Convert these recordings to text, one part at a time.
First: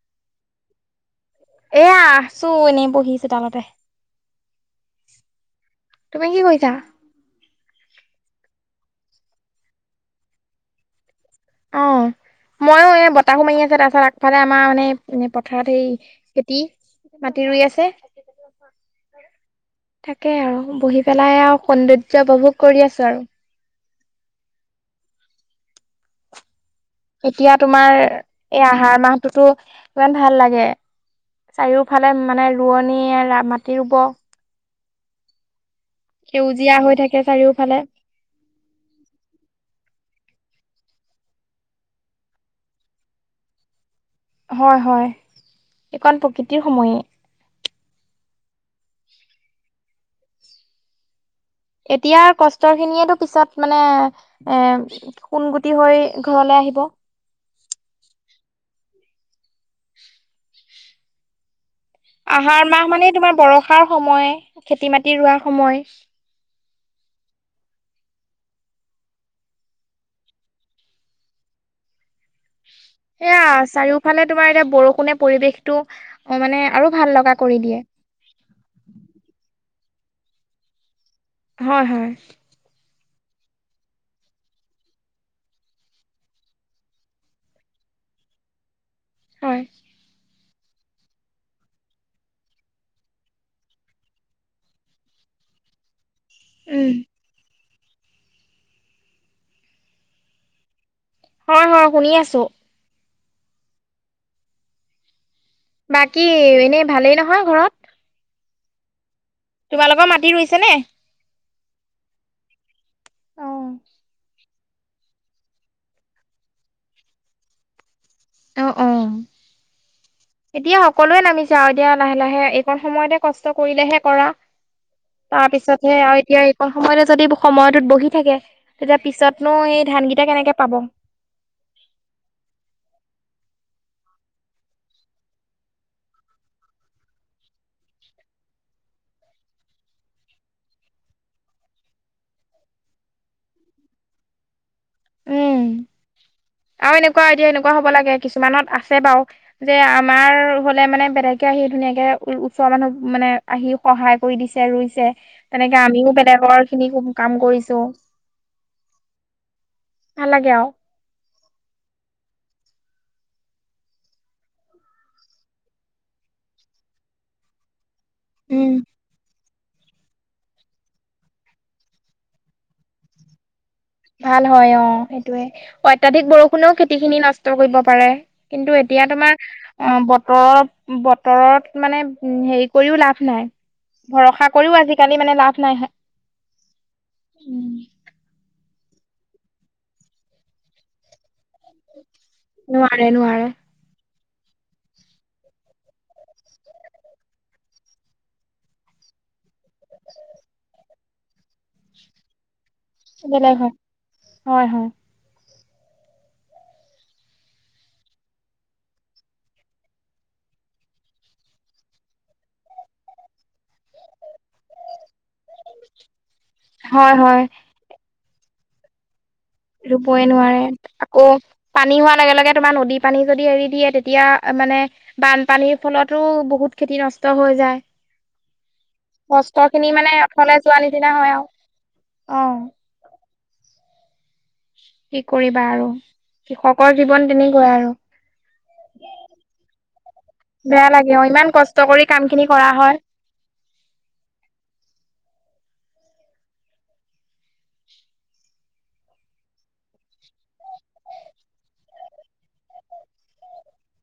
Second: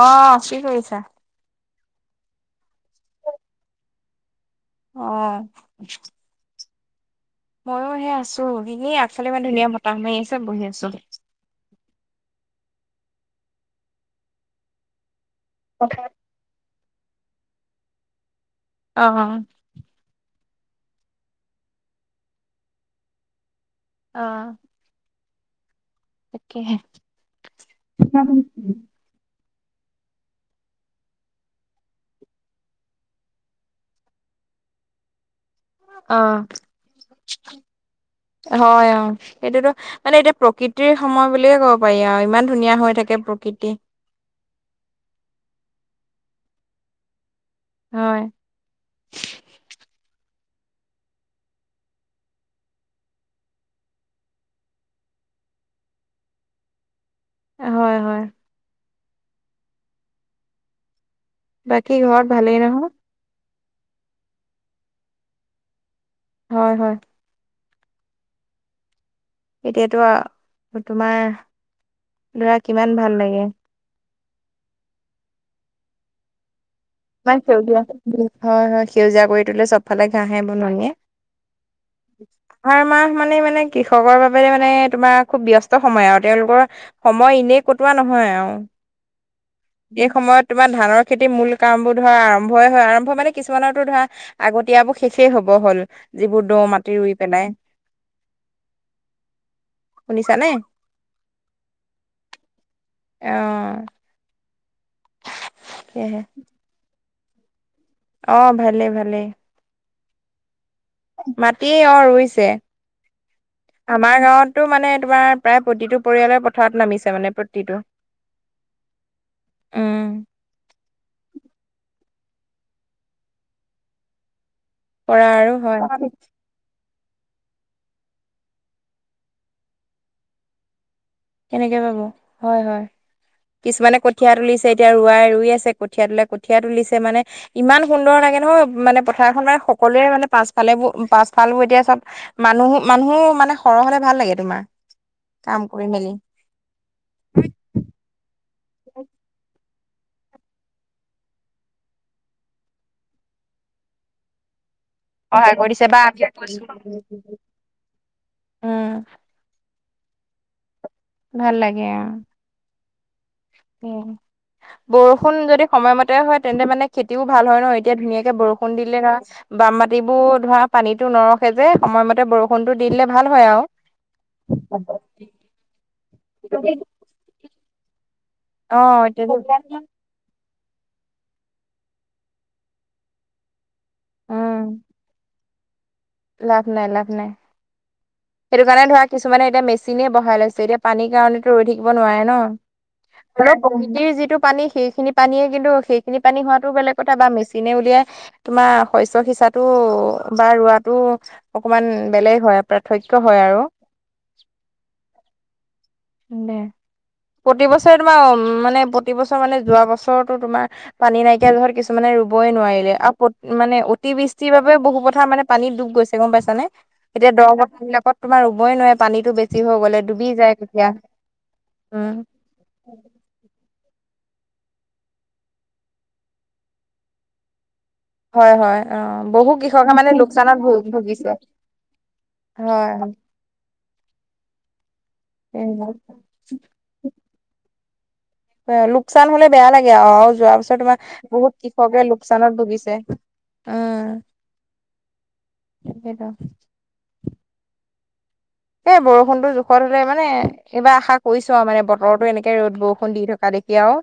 অ', কি কৰিছা? এয়া আছো এনেই বহি চোতালতে। অ'। তুমি কি কৰিছা? ময়ো সেই আছো, এনে আগফালে ইমান ধুনীয়া বতাহ মাৰি আছে, বহি আছো। অ', ময়ো এ বতাহো মাৰি আছে, তাৰপাছত আগফালে আমাৰ মানে এ পথাৰত হেই খেতি, মাটি ৰুই আছে। অ'। তাকে আৰু বহি পেলাই আৰু, সৌন্দৰ্য উপভোগ কৰি আছো আৰু। অ তাকে। এতিয়া তোমাৰ, এই আহাৰ মাহ টোটো ইমান ভাল লাগে, চাৰিওফালে মানে ৰোৱনীয়ে মাটি ৰুব। অ, সেউজীয়া হৈ থাকে চাৰিওফালে। হয় অ সেইটোতো- মানে এতিয়া প্ৰকৃতিৰ সময় বুলিয়ে ক'ব পাৰি আৰু ইমান ধুনীয়া হৈ থাকে প্ৰকৃতি। হয় হয়, এইকণ প্ৰকৃতিৰ সময়ে। হয়। এতিয়াৰ কষ্টৰ খিনিয়েতো পিছত মানে এ- কোনগুটি হৈ ঘৰলৈ আহিব। হয় হয়। [unintelligible] বাকী ঘৰত ভালেই আহাৰ মাহ নহয়? মানে তোমাৰ বৰষাৰ সময় খেতি মাটি ৰোৱাৰ সময়। হয় হয়। এতিয়াতো, তোমাৰ- ধৰা কিমান- ভাল লাগে। সেয়া চাৰিওফালে তোমাৰ এতিয়া বৰষুণে পৰিৱেশতো, অ মানে আৰু ভাল- লগা ইমান কৰি দিয়ে সেউজীয়া, হয় হয় সেউজীয়া কৰি তলে চবফালে ঘাঁহে বননিয়ে। হয় হয়। আহাৰ মাহ মানে মানে কৃষকৰ বাবে মানে তোমাৰ খুব ব্যস্ত সময় আৰু তেওঁলোকৰ- সময় এনে কটোৱা নহয় আৰু- হয়। এই সময়ত তোমাৰ ধানৰ খেতি মূল- কাম বোৰ ধৰা আৰম্ভই হয় আৰম্ভ মানে কিছুমানৰো ধৰা আগতীয়াবোৰ শেষেই হব হ'ল। যিবোৰটো উম মাটি ৰুই পেলাই, শুনিছানে? হয় হয় শুনি আছো। আহ। সেয়েহে বাকী এনেই ভালেই নহয় ঘৰত? অ ভালে ভালে। তোমালোকৰ মাটি ৰুইছেনে? মাটি অ ৰুইছে। অ আমাৰ গাঁৱতো মানে তোমাৰ প্ৰায় প্ৰতিটো পৰিয়ালৰ পথাৰত নামিছে মানে প্ৰতিটো। আহ অ। উম এতিয়া সকলোৱে নামিছে আৰু এতিয়া লাহে লাহে এইকণ সময়তে কষ্ট কৰিলেহে কৰা। কৰা তাৰ আৰু হয় পিছতহে আৰু এতিয়া- অকল সময়তে যদি সময়টোত বহি থাকে তেতিয়া পিছতনো এই ধানকেইটা কেনেকৈ পাব। কেনেকে পাব, হয় হয়। কিছুমানে কঠীয়া তুলিছে এতিয়া ৰৱাই ৰুই আছে কঠীয়া তোলেই কঠীয়া তুলিছে মানে - ইমান সুন্দৰ লাগে নহয় মানে পথাৰখন মানে সকলোে মানে পাছফালে বোৰ পাছফাল বোৰ এতিয়া চব- মানুহ মানুহো মানে সৰহ হলে ভাল লাগে তোমাৰ, উম কাম কৰি মেলি। আৰু এনেকুৱা এতিয়া এনেকুৱা হ'ব লাগে কিছুমানত আছে বাৰু- যে আমাৰ হলে মানে বেলেগে আহি ধুনীয়াকে ওচৰৰ মানুহ মানে আহি- সহায় কৰি দিছে ৰুইছে সহায় কৰি তেনেকে দিছে বা আমিও বেলেগৰ খিনি কাম কৰিছো। উম। নালাগে আৰু। ভাল লাগে অ। উম উম, বৰষুণ যদি সময়মতে হয় তেন্তে মানে খেতিও ভাল হয় ন এতিয়া ধুনীয়াক এতিয়াৰ বৰষুণ দিলে ৰা বাম মাটিবোৰ ধৰা পানীটো নৰখে যে সময়মতে বৰষুণটো দি দিলে ভাল হয় আৰু। ভাল হয় অ' সেইটোয়ে অ অত্যাধিক বৰষুণেও খেতিখিনি নষ্ট কৰিব পাৰে। কিন্তু এতিয়া তোমাৰ অ' বতৰৰ বতৰত মানে উম হেৰি কৰিও লাভ নাই। ভৰসা উম কৰিও আজিকালি মানে লাভ নাই হে লাভ নাই লাভ নাই। উম। সেইটো কাৰণে ধৰা কিছুমানে এতিয়া মেচিনে বহাই লৈছে এতিয়া পানীৰ কাৰণেতো ৰৈ থাকি দিব নোৱাৰে ন, নোৱাৰে [inaudible] নোৱাৰে [unintelligible] ইটো যিটো পানী সেইখিনি পানীয়ে কিন্তু সেইখিনি পানী হোৱাটো বেলেগ কথা বা মেচিনে উলিয়াই তোমাৰ শস্য সিঁচাতো বা ৰোৱাটো অকমান বেলেগ হয়, [inaudible] এ বেলেগ আৰু। হয়, হয়, হয়। দে, প্ৰতি বছৰে তোমাৰ উম মানে প্ৰতি বছৰ মানে যোৱা বছৰটো তোমাৰ পানী নাইকিয়া জহত কিছুমানে ৰুবই নোৱাৰিলে আৰু প্ৰত মানে অতিবৃষ্টিৰ বাবে বহু পথাৰ মানে পানীত ডুব গৈছে গম পাইছানে? হয় হয় এতিয়া দ হয় পথবিলাকত তোমাৰ ৰুবই নোৱাৰে, পানীতো বে ছি হৈ গ'লে ৰুবই ডুবি নোৱাৰে যায় কঠীয়া আকৌ পানী উম। হোৱাৰ লগে - লগে তোমাৰ নদীৰ পানী যদি এৰি দিয়ে তেতিয়া মানে বানপানীৰ ফলতো বহুত খেতি নষ্ট হৈ যায়। হয়, হয় অ', বহু কষ্ট কৃষকে খিনি মানে লোকচানত অথলে ভু যোৱা নিচিনা ভুগিছে। হয় আৰু অ হয় হ। কি কৰিবা আৰু উম কৃষকৰ জীৱন তেনেকুৱাই আৰু। অয়া লোকচান হ'লে বেয়া লাগে আ আ আৰু যোৱা পিছত বেয়া তোমাৰ লাগে অ ইমান বহুত কষ্ট কৃষকে কৰি কাম খিনি লোকচানত কৰা ভুগিছে। হয় অ', সেইটোৱেতো। এ বৰষুণটো জোখত হলে মানে এইবাৰ আশা কৰিছো আৰু মানে বতৰতো এনেকে ৰ'দ - বৰষুণ দি থকা দেখি আৰু।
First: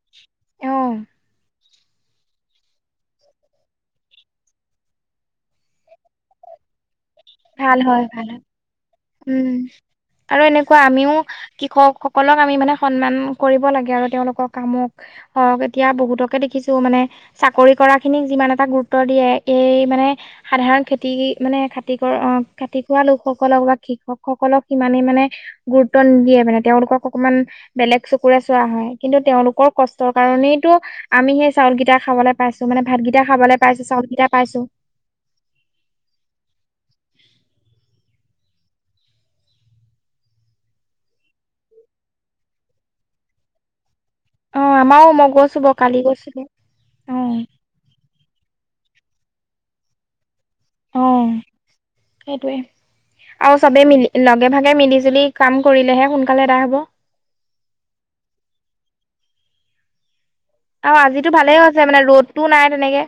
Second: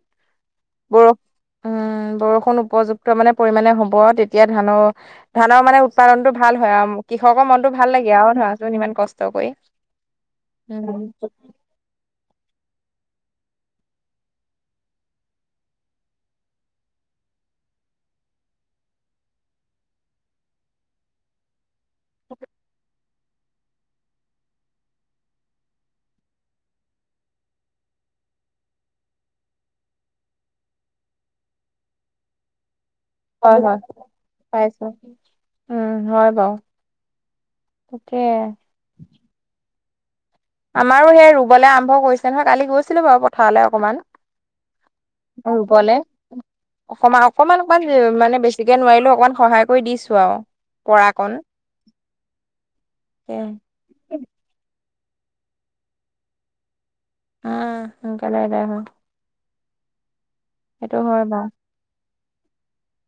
অ বৰ উম, বৰষুণ উপযুক্ত মানে পৰিমাণে হ'ব আৰু তেতিয়া ধানৰ ধানৰ মানে উৎপাদনটো ভাল হয় আৰু কৃষকৰ মনতো ভাল লাগে আৰু ধৰাচোন ইমান কষ উম আৰু এনেকুৱা আমিও কৃ ষকসকলক আমি মানে সন্মান কৰিব লাগে আৰু তেওঁলোকৰ কামক হক এতিয়া বহুতকে দেখিছো মানে চাকৰি কৰাখিনিক যিমান এটা গুৰুত্ব দিয়ে, এই মানে সাধাৰণ খেতি মানে খেত তি কৰ অ খেতি কৰা লোকসকলক বা কৃষকসকলক সিমানেই মানে গুৰুত্ব নিদিয়ে মানে তেওঁলোকক অকমান বেলেগ চকুৰে চোৱা হয় কিন্তু তেওঁলোকৰ কষ্টৰ কাৰণেইটো আমি সেই চাউলকেইটা খাবলৈ পাইছোঁ মানে ভাতগিটা হয় খাবলৈ হয় পাইছোঁ, চাউলকিটা পাইছোঁ। পাইছো উম হয় বাৰু, তাকে। আমাৰো সেই ৰুবলৈ আৰম্ভ কৰিছে নহয়, কালি গৈছিলোঁ বাৰু পথাৰলৈ অকমান। অ আমাৰও মই গৈছো বাৰু ৰুবলে, কালি গৈছিলো অ অকমান - অকমান মান মানে বেছিকে নোৱাৰিলেও অকণমান সহায় কৰি দিছোঁ আৰু। অ', পৰাকণ সেইটোৱে উম আৰু চবেই মিলি লগে ভাগে মিলি - জুলি কাম কৰিলেহে সোনকালে এদায় হ'ব। উম, সোনকালে এদায় হয়! সেইটো অ', হয় আজিতো বাৰু ভালে হৈছে মানে ৰ'দটো নাই তেনেকে।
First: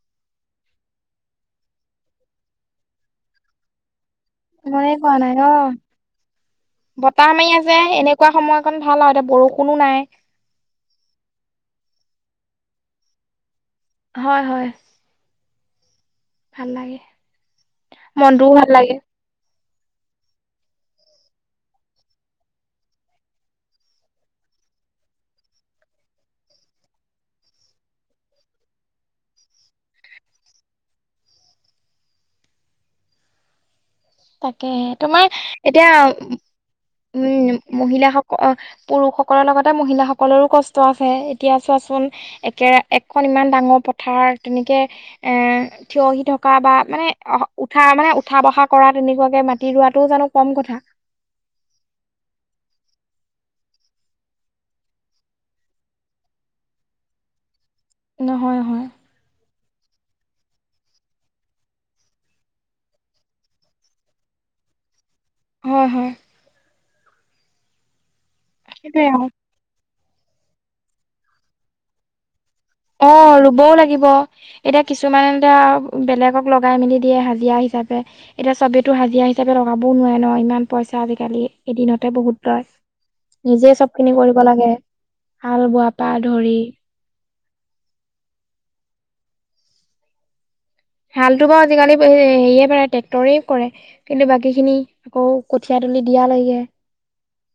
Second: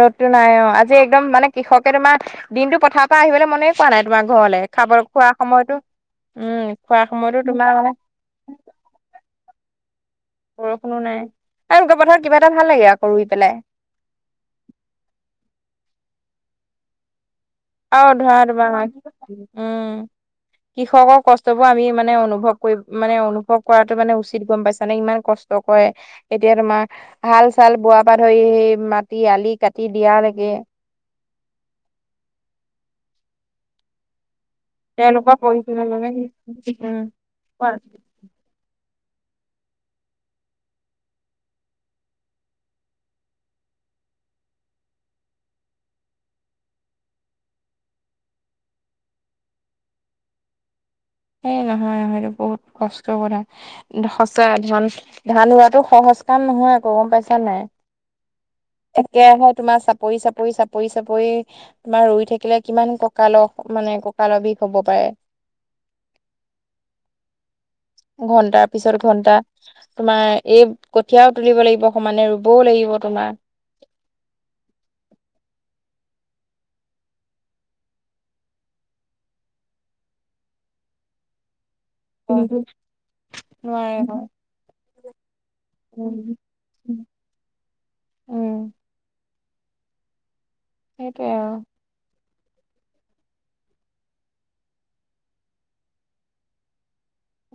ৰ'দটো নাই অ' আজি একদম মানে কৃষকে তোমাৰ দিনটো পথাৰৰ পৰা আহিবলে মনে - কৰা নাই তোমাৰ ঘৰলে, মনে খাবৰ কৰা খোৱা নাই অ'। সময়তো উম, খোৱা সময়তো তোমাৰ মানে - খোৱা সময়কণ ভাল আৰু এতিয়া বৰষুণো নাই। বৰষুনো নাই, আৰু উকা পথাৰত কিবা এটা ভাল লাগে আকৌ ৰুই পেলাই। হয় হয়। ভাল লাগে। আৰু ধৰা মনটোও ভাল তোমাৰ, লাগে উম কৃষকৰ কষ্টবোৰ আমি মানে অনুভৱ কৰি মানে অনুভৱ কৰাটো মানে উচিত গম পাইছা নে, ইমান কষ্ট - ষ্ট কৰে। এতিয়া তোমাৰ হাল-চাল বোৱাৰ পা ধৰি মাটি আলি কাটি দিয়া লেকে। তাকেহে, তোমাৰ তেওঁলোকৰ এতিয়া পৰিশ্ৰমৰ বাবে উম মহিলাসক - অ', পুৰুষসকলৰ লগতে মহিলাসকলৰো কষ্ট আছে! এতিয়া চোৱাচোন - একেৰা একখন ইমান ডাঙৰ পথাৰ তেনেকে- এ থিয়হি থকা বা মানে অ' উঠা মানে উঠা বহা- কৰা, তেনেকুৱাকে মাতি ৰোৱাতোও জানো কম কথা! এই নহয় নহয় এইটো বহুত কষ্ট কৰা। সঁচা ধন ধান ৰোৱাতো সহজ কাম নহয় আক গম পাইছা নাই! নহয় নহয়। একেৰাহে তোমাৰ চাপৰি চাপৰি চাপৰি চাপৰি - তোমাৰ ৰুই থাকিলে কিমান ককাল মানে ককালৰ বিষ হব পাৰে। হয় হয়। ঘন্টাৰ পিছত সেইটোৱে আৰু ঘন্টা তোমাৰ এই কঠিয়াও তুলিব লাগিব সমানে ৰুবও লাগিব। অ তোমাৰ ৰুবও লাগিব। এতিয়া কিছুমানে এতিয়া বেলেগক লগাই মেলি দিয়ে হাজিৰা হিচাপে - এতিয়া চবেতো হাজিৰা হিচাপে লগাবও নোৱাৰে ন ইমান পইচা আজিকালি এদিনতে বহুত লয়। নিজে চব নোৱাৰে খিনি আকৌ কৰিব লাগে হাল বোৱা পৰা উম ধৰি - উম। সেইটোৱে হালটো আৰু বাৰু আজিকালি হেৰিয়ে কৰে ট্ৰেক্টৰেই কৰে। কিন্তু বাকী খিনি আকৌ কঠিয়া তুলি দিয়া লেকে।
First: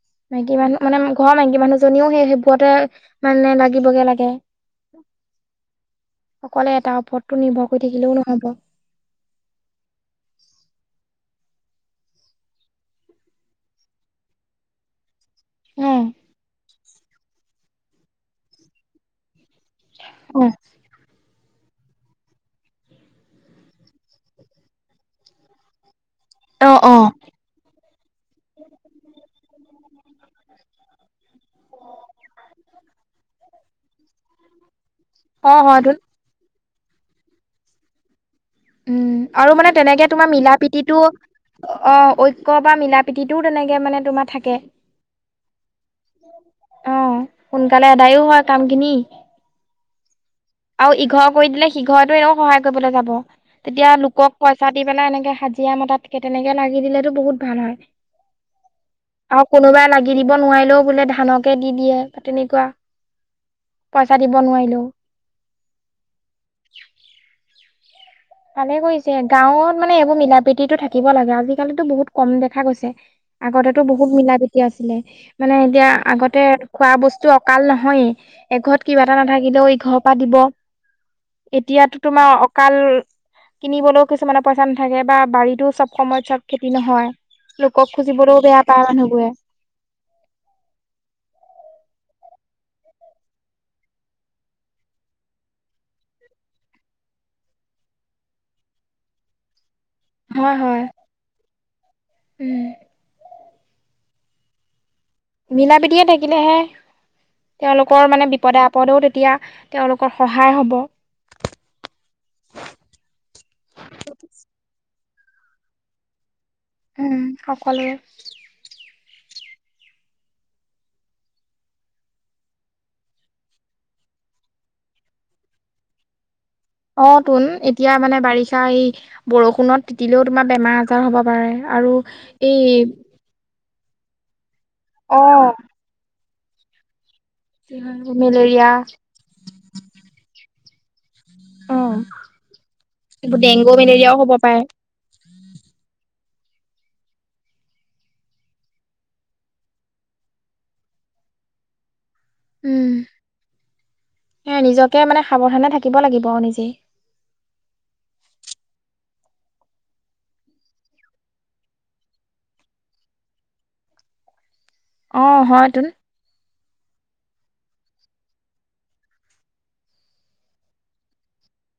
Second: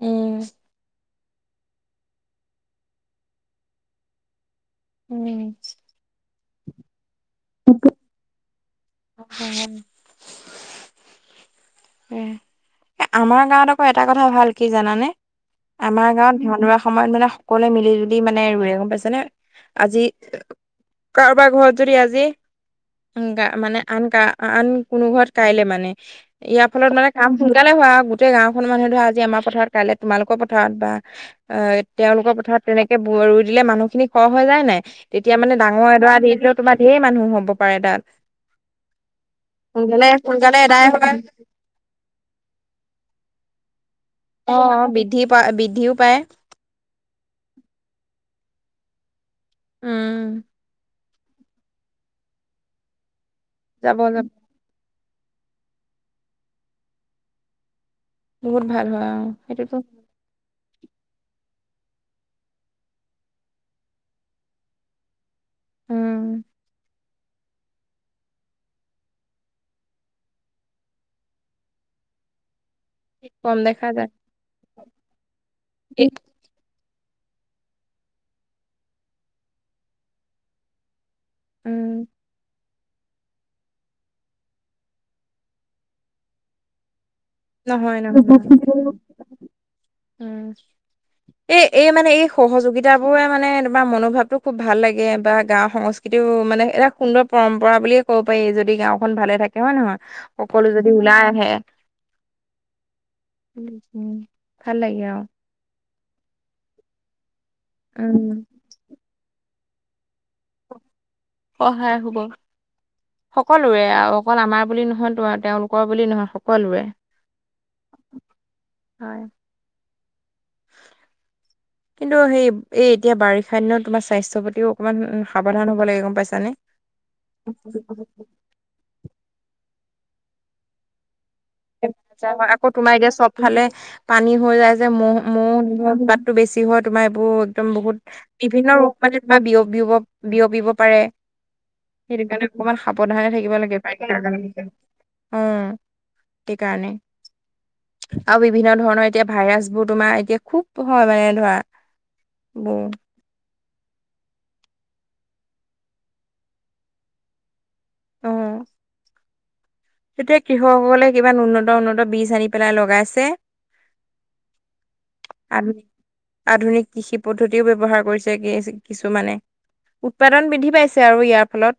উম মাইকী মানুহ মানে ঘৰৰ মাইকী মানুহজনীও সেই সেইবোৰতে মানে লাগিবগে লাগে। উম। অকলে এটাৰ ওপৰতটো নিৰ্ভৰ কৰি থাকিলেও নহব। [unintelligible] উম, আমাৰ গাঁৱত আকৌ এটা কথা ভাল কি জানানে? হ আমাৰ গাঁৱত ধান ৰুৱাৰ সময়ত মানে সকলোৱে মিলি - জুলি মানে ৰুৱে গম পাইছে নে, আজি - উম। কাৰোবাৰ ঘৰত যদি আজি গা মানে - আন কা আন কোনো ঘৰত কাইলে মানে। অ ইয়াৰ অ ফলত মানে কাম সোনকালে হয় আৰু গোটেই গাঁওখনৰ মানুহ ধৰা আজি আমাৰ পথাৰত কাইলৈ তোমালোকৰ পথাৰত বা- অ তেওঁলোকৰ পথাৰত তেনেকে ভূই ৰুই দিলে মানুহখিনি হৰ হৈ যায় নে নাই? তেতিয়া অ মানে ডাঙৰ হয়তোন এডৰা দি দিলেও তোমাৰ ঢেৰ মানুহ হব পাৰে তাত। উম আৰু মানে তেনেকে সোনকালে তোমাৰ সোনকালে এদাই মিলা-প্ৰীতিটো হয় - অ ঐক্য বা মিলা - প্ৰীতিতোও তেনেকে মানে তোমাৰ - অ, অ, বৃদ্ধি পায় বৃদ্ধিও পায়। অ, সোনকালে আদায়ও হয়, কাম খিনি। উম, আৰু ইঘৰত কৰি দিলে, সিঘৰটো এও সহায় কৰিবলৈ যাব, তেতিয়া যাব যাব লোকক পইচা দি পেলাই এনেকে হাজিৰা মতাতকে, তেনেকে লাগি দিলেতো বহুত ভাল হয়। বহুত ভাল হয় অ, আৰু সেইটোতো কিনিব, নোৱাৰিলেও বোলে ধানকে দি দিয়ে, বা তেনেকুৱা পইচা দিব নোৱাৰিলেও। উম ভালে কৰিছে গাঁৱত মানে এইবোৰ মিলা- প্ৰীতিটো থাকিব লাগে, আজিকালিতো বহুত কম দেখা গৈছে। কম আগতেতো দেখা যায় বহুত মিলা- প্ৰীতি আছিলে, মানে এতিয়া এ আগতে খোৱা বস্তু অকাল নহয়েই, এঘৰত কিবা এটা নাথাকিলেও ইঘৰৰ পৰা দিব। উম এতিয়াতো, তোমাৰ অকাল কিনিবলৈও কিছুমানৰ পইচা নাথাকে, বা বাৰীতোও চব সময়ত চব খেতি নহয়। লোকক নহয় নহয় খোজিবলৈও বেয়া পায় মানুহবোৰে। উম, এই, এই মানে এই সহযোগিতা বোৰে মানে তোমাৰ মনোভাৱটো খুব ভাল লাগে বা গাওঁ সংস্কৃ কিন্তু মানে এটা সুন্দৰ পৰম্পৰা বুলিয়ে ক'ব পাৰি, যদি গাঁওখন ভালে থাকে। হয়, নে নহয় হয় সকলো হয় যদি ওলাই আহে। উম, উম, উম, ভাল লাগে আৰু। মিলা - প্ৰীতিৰে থাকিলেহে, তেওঁলোকৰ মানে উম। বিপদে-আপদে বিপদেও তেতিয়া, তেওঁলোকৰ সহায় হ'ব। সহায় হ'ব, সকলোৰে আৰু অকল আমাৰ বুলি নহয়, তো তেওঁলোকৰ বুলি নহয়। কলোৱে, উম সকলোৰে হয়। কিন্তু সেই এই, এতিয়া বাৰিষা দিনত তোমাৰ স্বাস্থ্যৰ প্ৰতিও অকণমান সাৱধান হ'ব লাগে গম পাইছানে। অ', তোন এতিয়া মানে বাৰিষা এই, বৰষুণত তিতিলেও তোমাৰ বেমাৰ-আজাৰ হ'ব পাৰে। আৰু, বেমাৰ-আজাৰ হয় আকৌ এই তোমাৰ এতিয়া চব ফালে পানী হৈ যায় যে, মহ, অ মৌ উতপাট টো বেছি হয়, তোমাৰ এইবোৰ একদম বহুত, মেলেৰিয়া বিভিন্ন ৰোগ মানে কিবা বিয়প বি, বিয়পিব পাৰে। অ সেইটো কাৰণে অকমান সাৱধানে এইবোৰ থাকিব ডেংগু লাগে, মেলেৰিয়াও হ'ব পাৰে [inaudible] উম, সেই কাৰণে। আৰু বিভিন্ন ধৰণৰ এতিয়া ভাইৰাছ বোৰ তোমাৰ, এতিয়া খুব হয় মানে ধৰা বোৰ উম, সেই নিজকে মানে সাৱধানে থাকিব লাগিব নিজে। অ, এতিয়া কৃষকসকলে কিমান উন্নত, উন্নত বীজ আনি পেলাই লগাইছে। অ, আধুনিক হয়তোন। আধুনিক কৃষি পদ্ধতিও ব্যৱহাৰ কৰিছে, কি কিছুমানে। উৎপাদন বৃদ্ধি পাইছে আৰু ইয়াৰ ফলত।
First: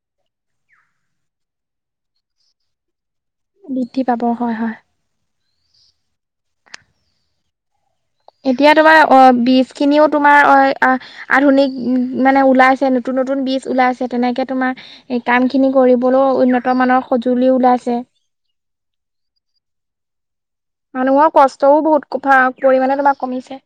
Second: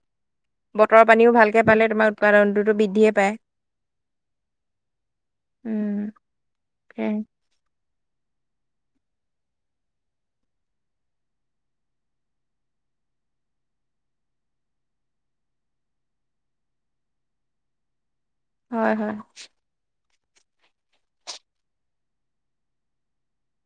বতৰৰ পানীও ভালকে পালে, তোমাৰ উৎপাদনতোটো বৃদ্ধিয়ে পায়। বৃদ্ধি পাব, হয়,, হয়। উম, সেয়াই। এতিয়া তোমাৰ অ, বীজ খিনিও তোমাৰ অ, আহ আধুনিক মানে ওলাইছে, নতুন, নতুন বীজ ওলাইছে, তেনেকে তোমাৰ এই কাম খিনি, কৰিবলৈও উন্নত মানৰ সজুলি ওলাইছে। হয়, হয়। মানুহৰ কষ্টও বহুত কুফা পৰিমাণে তোমাৰ কমিছে।